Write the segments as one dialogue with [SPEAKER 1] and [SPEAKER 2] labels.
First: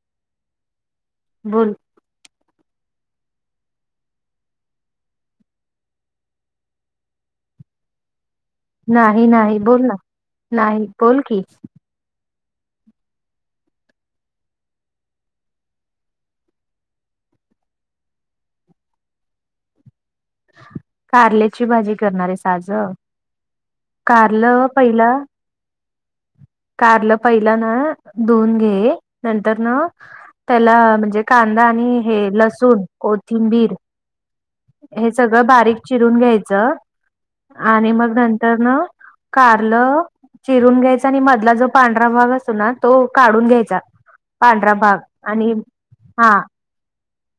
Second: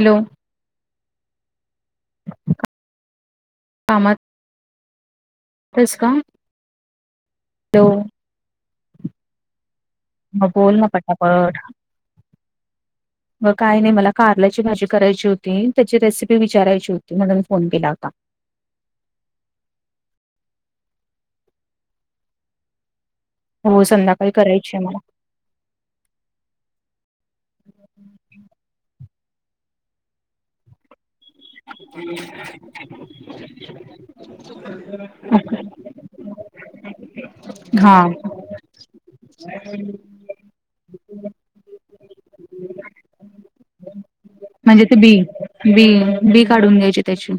[SPEAKER 1] Hello.
[SPEAKER 2] बोल.
[SPEAKER 1] तस का हॅलो.
[SPEAKER 2] नाही नाही बोलना
[SPEAKER 1] मग
[SPEAKER 2] नाही
[SPEAKER 1] ना
[SPEAKER 2] बोल की
[SPEAKER 1] पटापट. मग काय नाही मला कारल्याची भाजी करायची होती त्याची रेसिपी विचारायची होती म्हणून मी फोन केला होता.
[SPEAKER 2] कारल्याची भाजी करणार हाईस आज
[SPEAKER 1] हो संध्याकाळी
[SPEAKER 2] कारलं
[SPEAKER 1] करायची आहे मला.
[SPEAKER 2] पहिलं कारलं पहिलं ना धुऊन घे नंतर ना त्याला म्हणजे कांदा आणि हे लसूण कोथिंबीर हे सगळं बारीक चिरून घ्यायचं आणि
[SPEAKER 1] हा
[SPEAKER 2] मग नंतर न कारलं चिरून घ्यायचं आणि मधला जो पांढरा भाग असतो ना तो काढून घ्यायचा. पांढरा
[SPEAKER 1] म्हणजे ते
[SPEAKER 2] भाग
[SPEAKER 1] बी
[SPEAKER 2] आणि
[SPEAKER 1] बी
[SPEAKER 2] हा
[SPEAKER 1] बी काढून घ्यायची त्याची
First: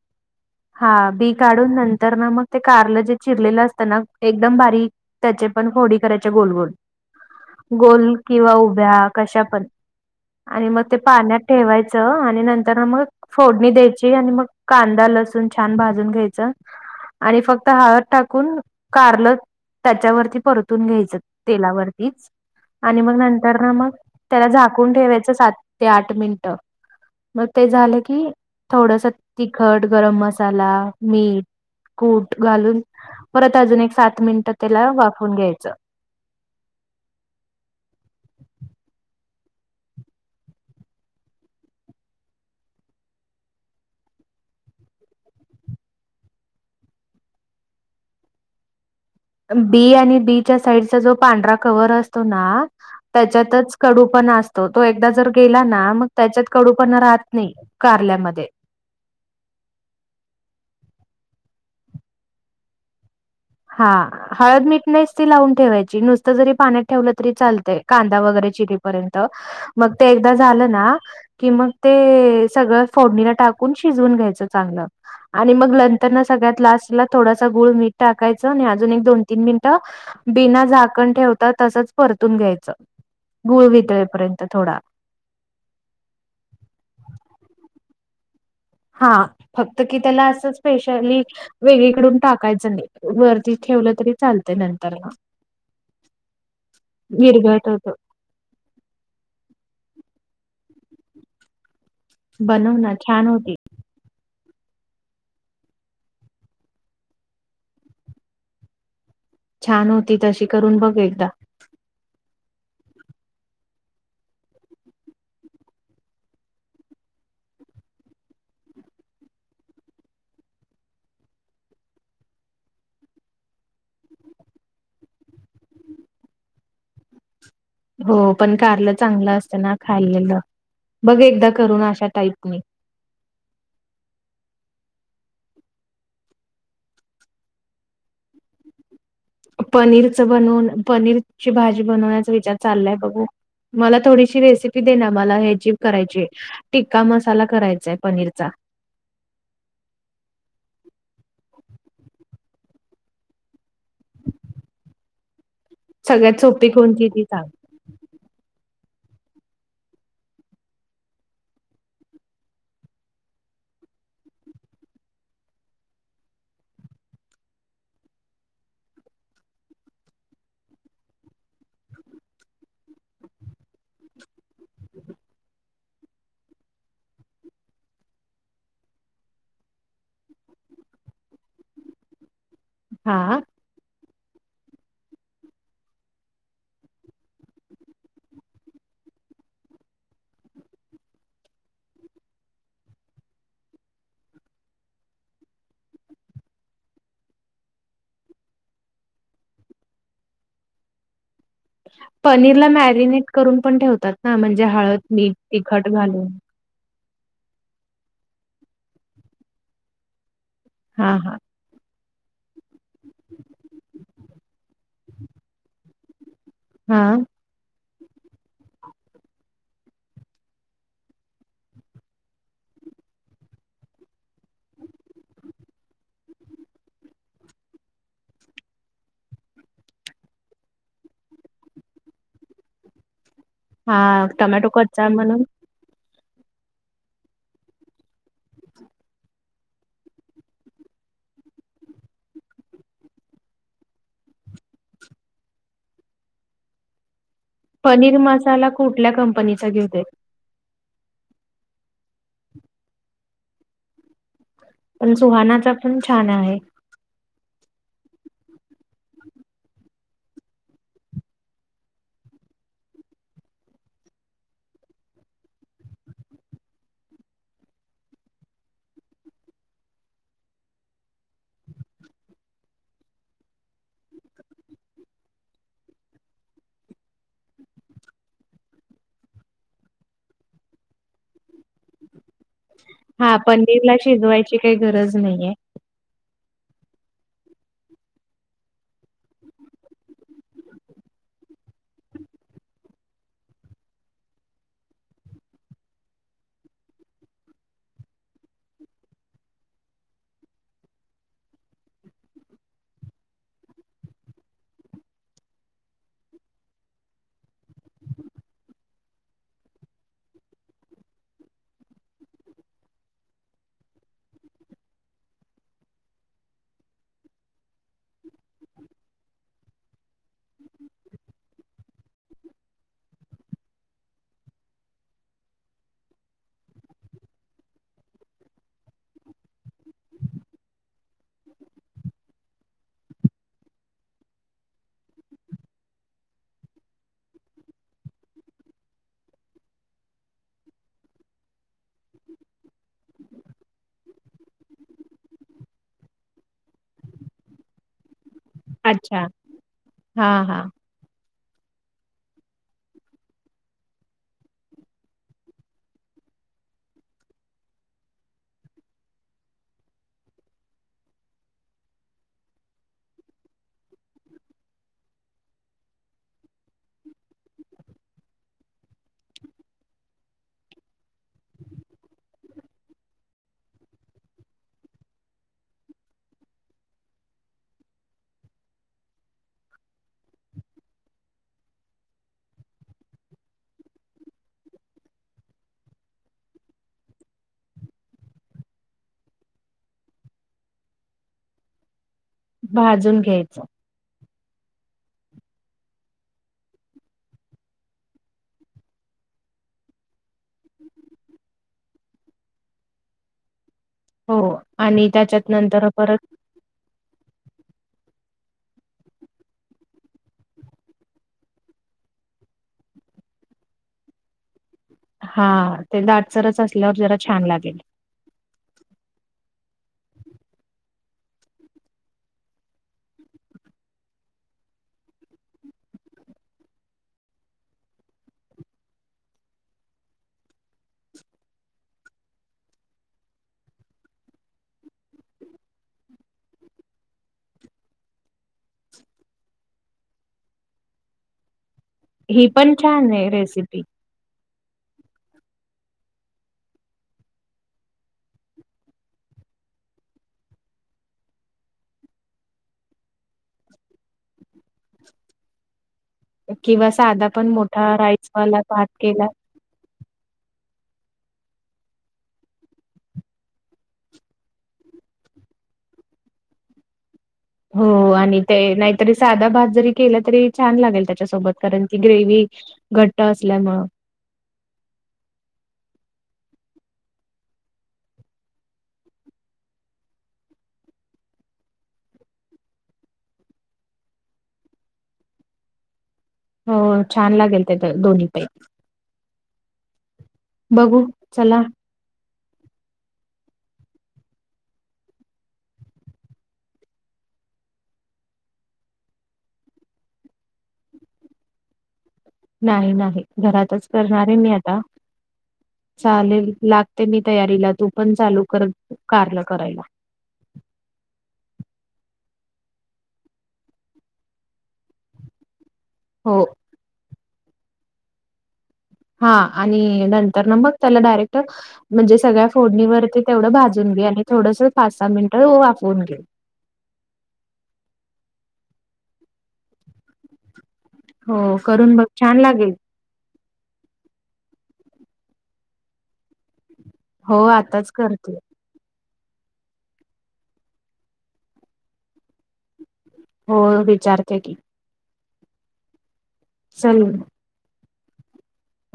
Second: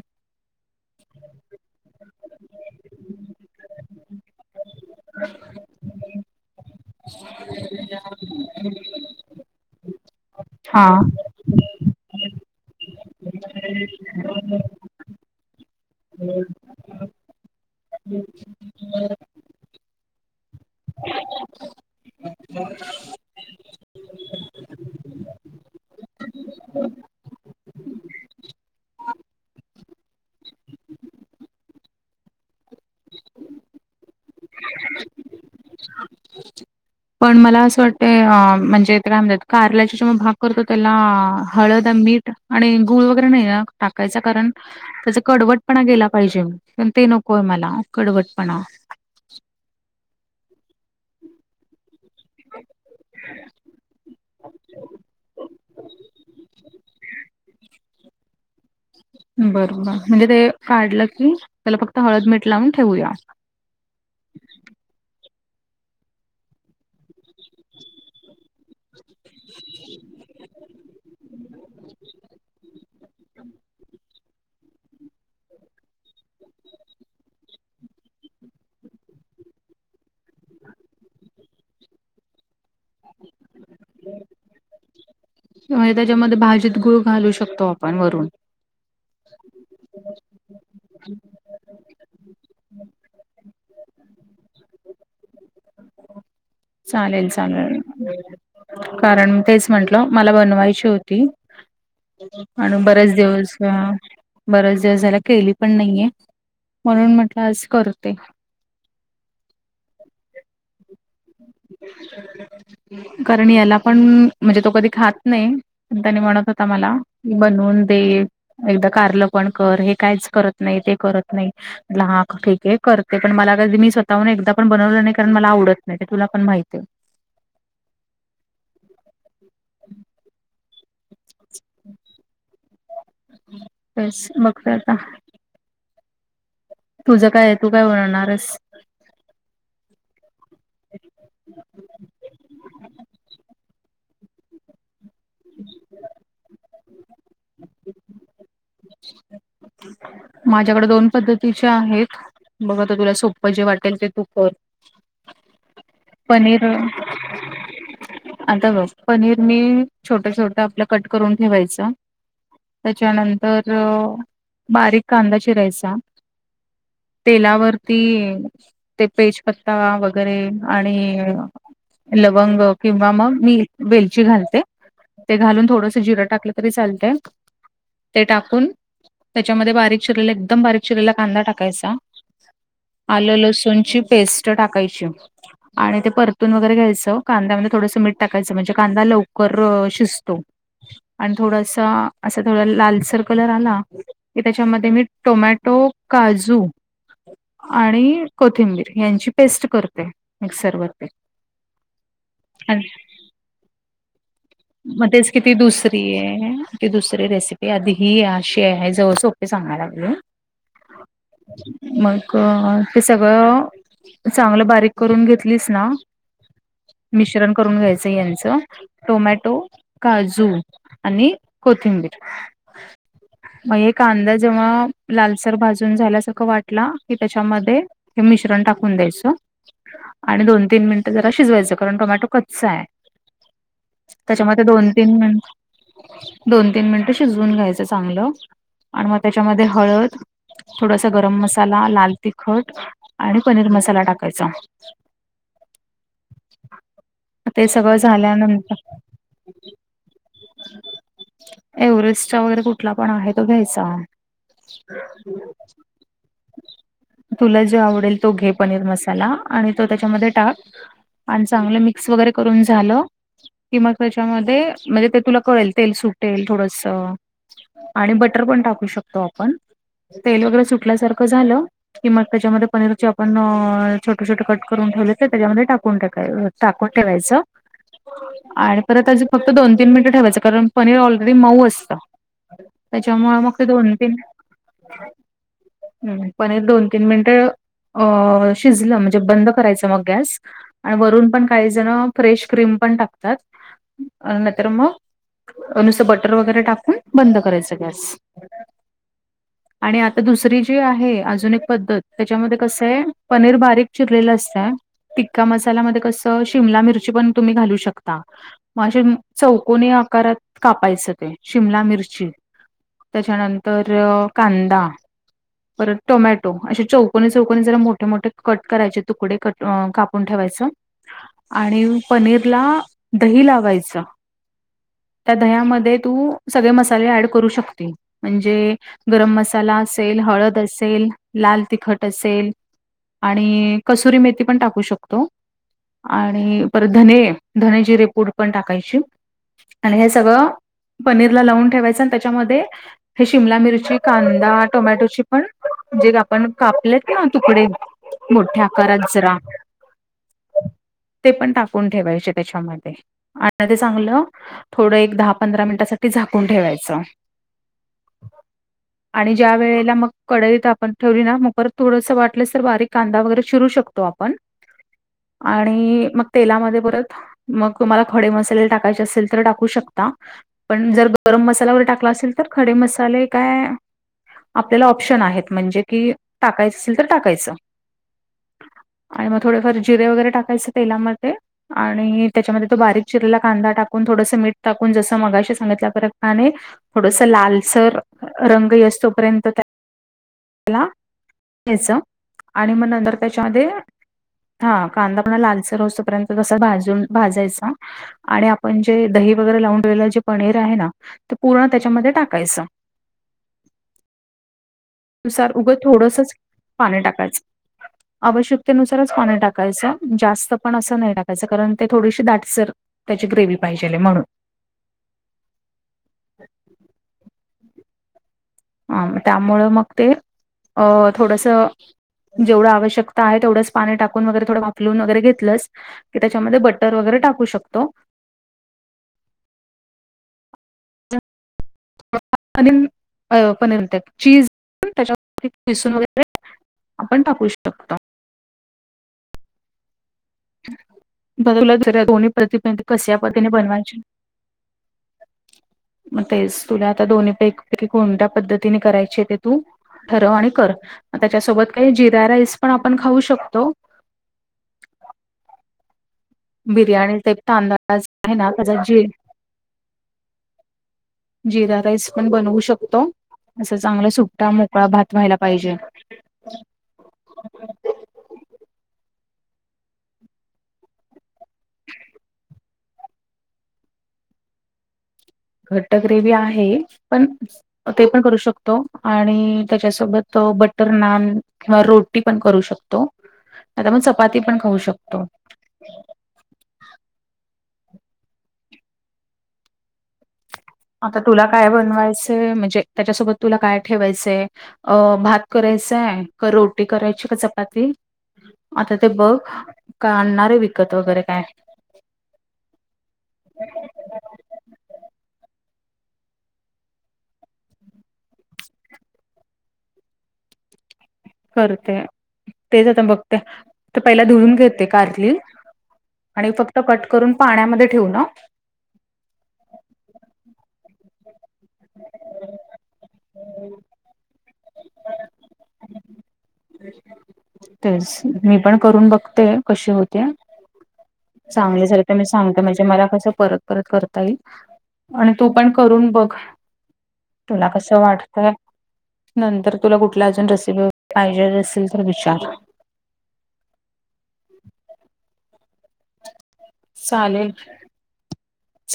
[SPEAKER 2] हा बी काढून नंतर ना मग ते कारलं जे चिरलेलं असतं ना एकदम बारीक त्याचे पण फोडी करायच्या गोल गोल गोल किंवा उभ्या कशा पण आणि मग
[SPEAKER 1] हा.
[SPEAKER 2] ते पाण्यात ठेवायचं आणि नंतर मग फोडणी द्यायची आणि मग कांदा लसू तून छान भाजून घ्यायचं आणि फक्त हळद टाकून कारलं त्याच्यावरती परतून घ्यायचं तेलावरतीच आणि मग नंतर ना मग त्याला झाकून ठेवायचं सात ते आठ मिनटं मग ते झालं की थोडस तिखट, गरम मसाला चांगला मीठ, कुट घालून परत अजुन एक चा मिनिटं त्याला वाफवून घ्यायचं.
[SPEAKER 1] [inaudible] पण मला असं वाटतं अ म्हणजे [unintelligible] कारल्याचा जेव्हा भाग करतो त्याला अ हळद मीठ आणि गुळ वगैरे नाही ना टाकायच कारण त्याचा कडवटपणा गेला पाहिजे पण ते नकोय मला कडवटपणा.
[SPEAKER 2] बी आणि बी च्या साईडचा जो पांढरा कवर असतो ना त्याच्यातच कडूपणा असतो तो एकदा जर गेला ना मग त्याच्यात कडूपणा राहत नाही. कारल्यामध्ये
[SPEAKER 1] बर बर म्हणजे ते काढलं की त्याला फक्त हळद मीठ लावून ठेवूया.
[SPEAKER 2] हा. हळद, मीठ नेसती लावून ठेवायची नुसतं जरी पाण्यात ठेवलं तरी चालतय कांदा वगैरे चिरी पर्यंत. मग ते एकदा झालं ना की मग ते सगळं फोडणीला टाकून शिजून घ्यायचं चांगलं आणि मग नंतरन सगळ्यात लास्ट ला थोडासा गुळ मीठ टाक टकायच आणि अजून एक दोन तीन मिनिटं बिना झाकण ठेवतात तसच परतून घ्यायचं. गुळ वितळेपर्यंत थोडा.
[SPEAKER 1] [unintelligible] त्याच्यामध्ये भाजीत गूळ घालू शकतो आपण वरून.
[SPEAKER 2] हा फक्त की त्याला असं स्पेशली वेगळीकडून टाकायचं नाही वरती ठेवलं तरी चालत नंतर न
[SPEAKER 1] चालेल
[SPEAKER 2] विरघळत
[SPEAKER 1] चाललं
[SPEAKER 2] होत
[SPEAKER 1] कारण तेच म्हंटलं मला बनवायची होती.
[SPEAKER 2] बनव
[SPEAKER 1] आणि
[SPEAKER 2] ना
[SPEAKER 1] बरेच
[SPEAKER 2] छान होत
[SPEAKER 1] दिवस अ बरेच दिवस झाले केली पण नाहीये म्हणून म्हटलं आज करते.
[SPEAKER 2] छान होती तशी करून बघ एकदा.
[SPEAKER 1] कारण याला पण म्हणजे तो कधी खात नाही. त्यांनी म्हणत होता मला की बनवून दे. एकदा कारल पण कर हे काहीच करत नाही ते करत नाही. म्हणलं हा ठीक आहे करते पण मला मी स्वतःहून एकदा पण बनवलं नाही कारण मला आवडत नाही ते तुला पण माहितीय.
[SPEAKER 2] हो पण कारलं चांगलं असतं ना खाल्लेलं बघ एकदा करून अशा टाईपनी.
[SPEAKER 1] तेच बघ आता. तुझं काय तू काय बनवणारेस?
[SPEAKER 2] पनीरच बनवून पनीरची भाजी बनवण्याचा विचार चाललाय बघू. मला थोडीशी रेसिपी देणार मला ह्याची करायची टिक्का मसाला करायचाय पनीरचा. [inaudible]
[SPEAKER 1] माझ्याकडे दोन पद्धतीचे आहेत बघ आता तुला सोप्प जे वाटेल ते तु कर.
[SPEAKER 2] सगळ्यात
[SPEAKER 1] पनीर
[SPEAKER 2] सोपी कोणती ती सांग
[SPEAKER 1] आता बग पनीर मी छोटं छोटं आपलं कट करून ठेवायचं. त्याच्यानंतर बारीक कांदा चिरायचा. तेलावरती ते पेजपत्ता वगैरे आणि लवंग किंवा मग मी वेलची घालते. ते घालून थोडंस जिरं टाकलं तरी चालतय. ते टाकून त्याच्यामध्ये बारीक चिरलेले एकदम बारीक चिरलेला कांदा टाकायचा. आलं
[SPEAKER 2] हा
[SPEAKER 1] लसूणची पेस्ट टाकायची. आणि ते परतून वगैरे घ्यायचं कांद्यामध्ये थोडंसं मीठ टाकायचं म्हणजे कांदा लवकर शिजतो. आणि थोडासा असा थोडा लालसर कलर आला की त्याच्यामध्ये मी टोमॅटो, काजू आणि कोथिंबीर यांची पेस्ट करते मिक्सरवरती
[SPEAKER 2] पनीरला मॅरिनेट करून पण ठेवतात ना म्हण
[SPEAKER 1] म तेच की ती दुसरी ये. की दुसरी रेसिपी ये आधी ही अशी ये हाय जवळ सोपी सांगांय लागले
[SPEAKER 2] हां हां
[SPEAKER 1] मग ते सगळं चांगलं बारीक करून घेतलीस ना
[SPEAKER 2] हा
[SPEAKER 1] मिश्रण करून घ्यायचं यांचं टोमॅट टो, काजू आणि कोथिंबीर
[SPEAKER 2] [inaudible]
[SPEAKER 1] म ये कांदा जेव्हा लालसर भाजून झाल्यासारखं वाटला की त्याच्यामध्ये हे मिश्रण टाकून द्यायचं, आणि दोन तीन मिनिटं जरा शिजवायचं कारण टोमॅटो कच्चा आय.
[SPEAKER 2] हा
[SPEAKER 1] त्याच्यामध्ये
[SPEAKER 2] टमॅटो
[SPEAKER 1] दोन
[SPEAKER 2] कच्चा
[SPEAKER 1] तीन मि
[SPEAKER 2] म्हणून
[SPEAKER 1] दोन तीन मिनटं शिजवून घ्यायचं चांगलं आणि म त्याच्यामध्ये हळद थोडासा गरम मसाला, लाल तिखट आणि पनीर मसाला टाकाचा
[SPEAKER 2] [inaudible]
[SPEAKER 1] ते सगळं
[SPEAKER 2] पनीर मसाला
[SPEAKER 1] झाल्यानंतर
[SPEAKER 2] कुठल्या कंपनीचा घेवूता
[SPEAKER 1] एव्हरेस्टचा वगैरे कुठला पण आहे तो घ्यायचा.
[SPEAKER 2] पण सुहानाचा पण छान आहे.
[SPEAKER 1] तुला जो आवडेल तो घे पनीर मसाला आणि तो त्याच्यामध्ये टाक आणि चांगलं मिक्स वगैरे करून झालं की मग त्याच्यामध्ये म्हणजे ते तुला कळेल तेल सुटेल थोडस आणि बटर पण टाकू शकतो. आपण तेल वगैरे सुटल्यासारखं झालं की मग त्याच्यामध्ये पनीरचे आपण अ छोटे छोटे कट करून ठेवले ते त्याच्यामध्ये टाकून टाकाय अ टाकून ठेवायचं
[SPEAKER 2] [inaudible]
[SPEAKER 1] आणि परत अजुन फक्त दोन तीन मिनिटं ठेवायचं कारण पनीर ऑलरेडी मऊ असतं.
[SPEAKER 2] हा
[SPEAKER 1] त्याच्यामुळे मग ते
[SPEAKER 2] पनीरला शिजवायची काय गरज नाहीये.
[SPEAKER 1] हूं पनीर दोन तीन मिनिटं अ शिजलं म्हणजे बंद करायचं मग गॅस आणि वरून पण काही जण फ्रेश क्रीम पण टाकतात नायतर मग नुसत बटर वगैरे टाकून बंद करायचं गॅस. आणि आता दुसरी जी आहे अजून एक पद्धत त्याच्यामध्ये कसय पनीर बारीक चिरलेलं असतंय टीक्का मसाल्यामध्ये कसं शिमला मिरची पण तुम्ही घालू शकता. म असे ते चौकोनी आकारात कापायचं ते शिमला मिरची त्याच्यानंतर कांदा परत टोमॅ टो असे चौकनी चौकनी जरा मोठे मोठे कट करायचे तुकडे कट कापून ठेवायच आणि पनीरला दही लावायचं त्या दह्यामध्ये तू सगळे मसाले ऍड करू शकते. म्हणजे गरम मसाला असेल हळद असेल लाल तिखट असेल, आणि कसुरी मेथी पण टाकू शकतो. आणि परत धने धने जिरे पूड पण टाकायची. आणि हे सगळं पनीरला लावून ठेवायचं आणि त्याच्यामध्ये हे शिमला मिरची कांदा टोमॅटोची पण जे का आपण कापलेत ना तुकडे मोठ्या आकारात
[SPEAKER 2] अच्छा.
[SPEAKER 1] जरा
[SPEAKER 2] हां, हां.
[SPEAKER 1] ते पण टाकून ठेवायचे त्याच्यामध्ये, आता ते चांगलं थोडं एक दहा पंधरा मिनिटासाठी झाकून ठेवायचं.
[SPEAKER 2] [inaudible]
[SPEAKER 1] आणि ज्या वेळेला मग कडई तप पण ठेवली ना, मग थोडसं वाटलंस तर बारीकांदा वगैर शिरू शकतो आपण. आणि मग तेलामध्ये परत मग तुम्हाला खडे मसाले टाकायचे असेल, तर टाकू शकता. पण जर गरम मसाला वगैरे टाकला असेल तर, खडे मसाले काय आपल्याला ऑप्शन आहेत, म्हणजे की टाकायच असेल तर टाकायचं. आणि मग थोडेफार जिरे वगैरे टाकायचं तेलामध्ये. आणि त्याच्यामध्ये तो बारीक चिरलेला कांदा टाकून, थोडसं मीठ टाकून, जसं मगाशी सांगितल्या प्रमाणे थोडस लालसर रंग येऊसपर्यंत त्याला घ्यायच, आणि मग नंतर
[SPEAKER 2] भाजून घ्यायचं.
[SPEAKER 1] त्याच्यामध्ये हा, कांदा पण लालसर होऊसपर्यंत जसा भाजून भाजायचा. आणि आपण जे दही वगैरे लावून ठेलेलं जे पनीर आहे ना, ते पूर्ण त्याच्यामध्ये टाकायचं.
[SPEAKER 2] हो, आणि त्याच्यात
[SPEAKER 1] नुसार उगं
[SPEAKER 2] नंतर परत
[SPEAKER 1] थोडसच पाणी टाकायचं. आवश्यकतेनुसारच पाणी टाकायचं, जास्त पण असं नाही टाकायचं, कारण ते थोडीशी दाटसर त्याची गग्रेव्ही पाहिजे म्हणून
[SPEAKER 2] हा, ते दाटसरच असल्यावर जरा छान लागेल.
[SPEAKER 1] हा, त्यामुळं मग ते अ थोडस जेवढं आवश्यक आहे, तेवढच पाणी टाकून वगैरे, थोड वाफलून वगैरे घेतलंस की, त्याच्यामध्ये बटर वगैरे टाकू शकतो. [unintelligible] पनीर त्या, चीज त्याच्या. वरती पिसून वगैरे आपण टाकू शकतो.
[SPEAKER 2] [inaudible]
[SPEAKER 1] [unintelligible] दोन्ही
[SPEAKER 2] ही
[SPEAKER 1] प्रति
[SPEAKER 2] पण
[SPEAKER 1] [unintelligible]
[SPEAKER 2] छान
[SPEAKER 1] कश्या
[SPEAKER 2] आहे
[SPEAKER 1] पद्धतीने
[SPEAKER 2] रेसिपी
[SPEAKER 1] बनवायच्या
[SPEAKER 2] [inaudible]
[SPEAKER 1] मग तेच, तुला आता दोन्हीपैकी कोणत्या पद्धतीने करायची ते तू ठरव आणि कर, मग त्याच्यासोबत जिरा राईस पण आपण खाऊ शकतो.
[SPEAKER 2] किंवा
[SPEAKER 1] बिर्याणी
[SPEAKER 2] साधा
[SPEAKER 1] टाईप
[SPEAKER 2] पण मोठा
[SPEAKER 1] तांदळाचा
[SPEAKER 2] रायस
[SPEAKER 1] आहे ना
[SPEAKER 2] वाला
[SPEAKER 1] त्याचा
[SPEAKER 2] भात
[SPEAKER 1] जी
[SPEAKER 2] केला
[SPEAKER 1] जिरा राईस पण बनवू शकतो. असं चांगलं सुटटा, मोकळा, भात व्हायला पाहिजे.
[SPEAKER 2] [inaudible] हो, आणि ते नाहीतरी साधा भात जरी केला तरी, छान लागेल त्याच्यासोबत. कारण ती ग्रेवी घट्ट असल्यामुळे
[SPEAKER 1] घट्ट ग्रेवी आहेच पण ते पण करू शकतो, आणि त्याच्यासोबत बटर नान किंवा रोटी पण करू शकतो, किंवा आपण चपाती पण खाऊ शकतो.
[SPEAKER 2] हो, छान लागेल ते दोन्हीपैकी बघू
[SPEAKER 1] आता तुला
[SPEAKER 2] चला
[SPEAKER 1] काय बनवायचं म्हणजे, त्याच्यासोबत तुला काय ठेवायचय? अ भात करायचंय, का रोटी करायची, का चपाती? आता ते बघ, का आणणारे विकत वगैरे काय?
[SPEAKER 2] नाही नाही. घरातच करणारए मी आता. चालेल लागते मी तयारीला, तू पण चालू कर कारल करायला.
[SPEAKER 1] करते. तेच आता बघते, तर पहिला धुवून घेते कारली.
[SPEAKER 2] हो
[SPEAKER 1] आणि फक्त कट करून पाण्यामध्ये ठेवू ना?
[SPEAKER 2] हा आणि नंतर ना मग त्याला डायरेक्ट म्हणजे सगळ्या फोडणीवरती. तेवढं भाजून घे आणि थोडसं पाच सहा मिनिंट वाफवून घे.
[SPEAKER 1] तेच, मी पण करून बघते कशी होतीया?
[SPEAKER 2] हो
[SPEAKER 1] चांगले
[SPEAKER 2] करून
[SPEAKER 1] झालं
[SPEAKER 2] बघ
[SPEAKER 1] तर मी
[SPEAKER 2] छान
[SPEAKER 1] सांगते
[SPEAKER 2] लागेल.
[SPEAKER 1] म्हणजे मला कसं परत. परत करता येईल आणि तू पण करून बघ
[SPEAKER 2] हो
[SPEAKER 1] तुला कस
[SPEAKER 2] आताच करते
[SPEAKER 1] वाटत? नंतर तुला कुठल्या अजून रेसिपी पाहिजे असेल, तर विचार?
[SPEAKER 2] होय विचारते की? चल
[SPEAKER 1] चालेल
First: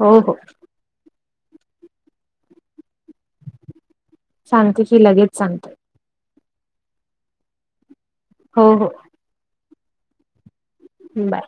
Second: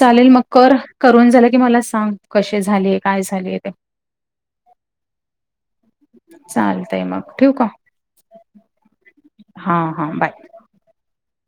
[SPEAKER 2] हो हो
[SPEAKER 1] मग कर. करून झालं की मला सांग कसे झाले? काय झाले ते?
[SPEAKER 2] सांगते की, लगेच सांगते
[SPEAKER 1] चालतय मग ठेवू का?
[SPEAKER 2] हो हो.
[SPEAKER 1] हा हा. बाय.
[SPEAKER 2] बाय.